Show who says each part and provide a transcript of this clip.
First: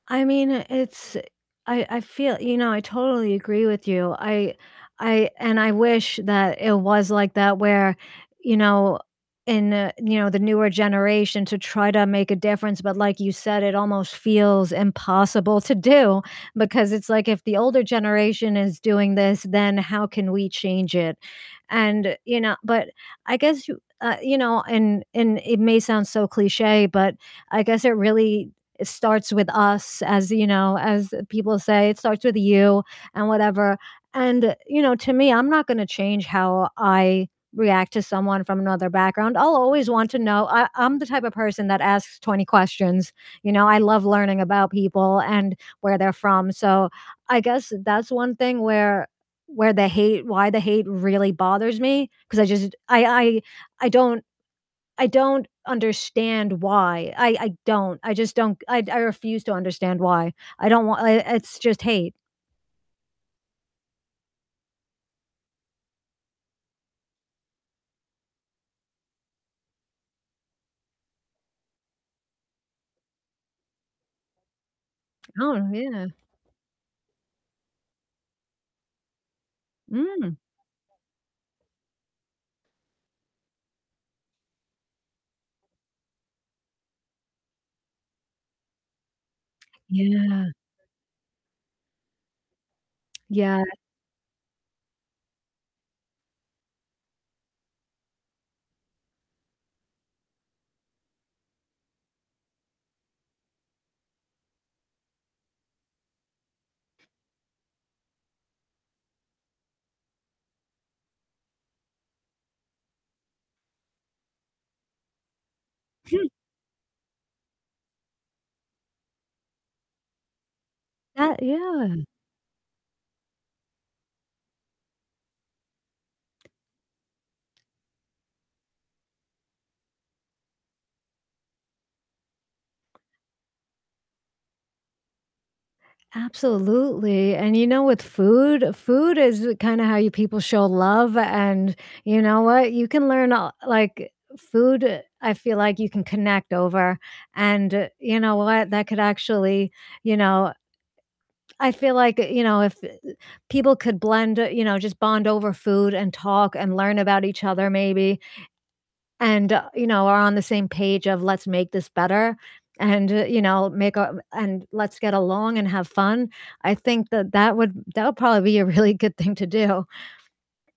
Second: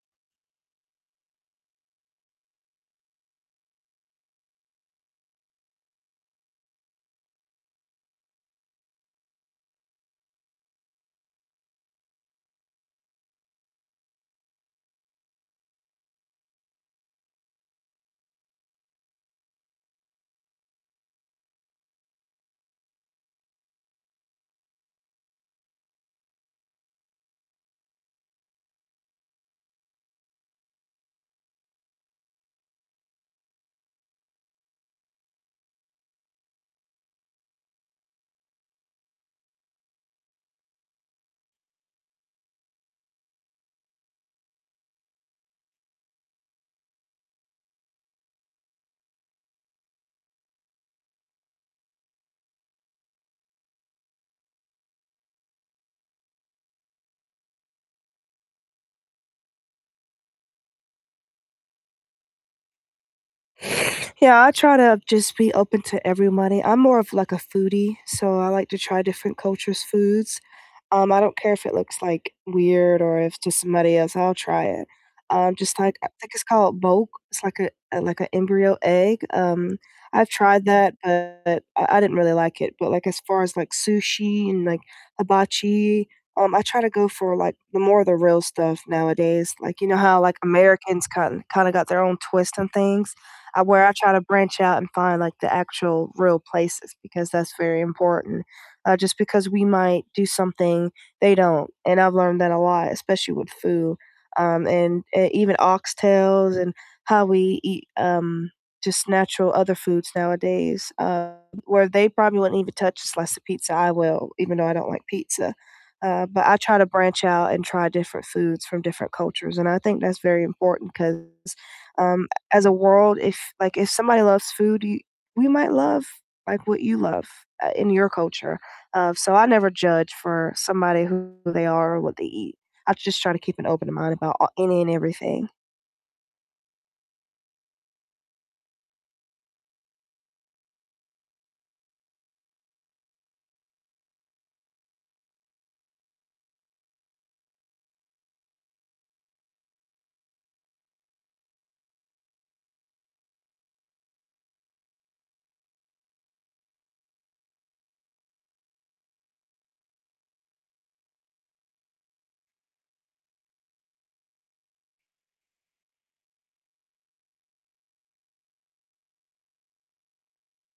Speaker 1: I mean, it's I I feel you know, I totally agree with you, I I and I wish that it was like that where, you know, in, uh, you know, the newer generation to try to make a difference, but like you said, it almost feels impossible to do because it's like if the older generation is doing this, then how can we change it? And, you know but I guess, uh you know, and and it may sound so cliche, but I guess it really starts with us as you know, as people say, it starts with you and whatever, and, you know, to me, I'm not gonna change how I react to someone from another background, I'll always want to know I I'm the type of person that asks 20 questions, you know, I love learning about people and where they're from, so I guess that's one thing where where the hate why the hate really bothers me 'cause I just I I I don't I don't understand why, I I don't, I just don't I I refuse to understand why, I don't wa I it's just hate.
Speaker 2: Yeah, I try to just be open to everybody, I'm more of, like, a foodie, so I like to try different cultures' foods, um, I don't care if it looks, like, weird or if to somebody else, I'll try it, um,
Speaker 1: Oh,
Speaker 2: just like, I
Speaker 1: yeah.
Speaker 2: think it's called boke, it's like a, like a embryo egg, um, I've
Speaker 1: Mm.
Speaker 2: tried that, but I I didn't really like it, but, like, as far as, like, sushi and, like, hibachi, um, I try to go for, like, the more the real stuff nowadays, like, you know how, like,
Speaker 1: Yeah.
Speaker 2: Americans ki kind of got their own twist on things? Uh,
Speaker 1: Yeah.
Speaker 2: where I try to branch out and find, like, the actual real places because that's very important, uh, just because we might do something they don't, and I've learned that a lot, especially with food, um, and, uh, even oxtails and how we eat, um, just natural other foods nowadays, um, where they probably wouldn't even touch a slice of pizza, I will, even though I don't like pizza, uh,
Speaker 1: Hmm.
Speaker 2: but I try to branch out and try different foods from different cultures, and I think that's very important 'cause,
Speaker 1: That yeah.
Speaker 2: um, as a world if, like, if somebody loves food, y we might love, like, what you love, uh, in your culture, um, so I never judge for somebody who they are or what they eat, I just try to keep an open mind about any and everything.
Speaker 1: Absolutely, and you know, with food, food is kind of how you people show love, and you know what? You can learn a like food, I feel like you can connect over, and you know what? That could actually, you know I feel like, you know, if people could blend you know, just bond over food and talk and learn about each other maybe and, uh, you know, are on the same page of "Let's make this better," and, you know, make a and let's get along and have fun, I think that that would that would probably be a really good thing to do.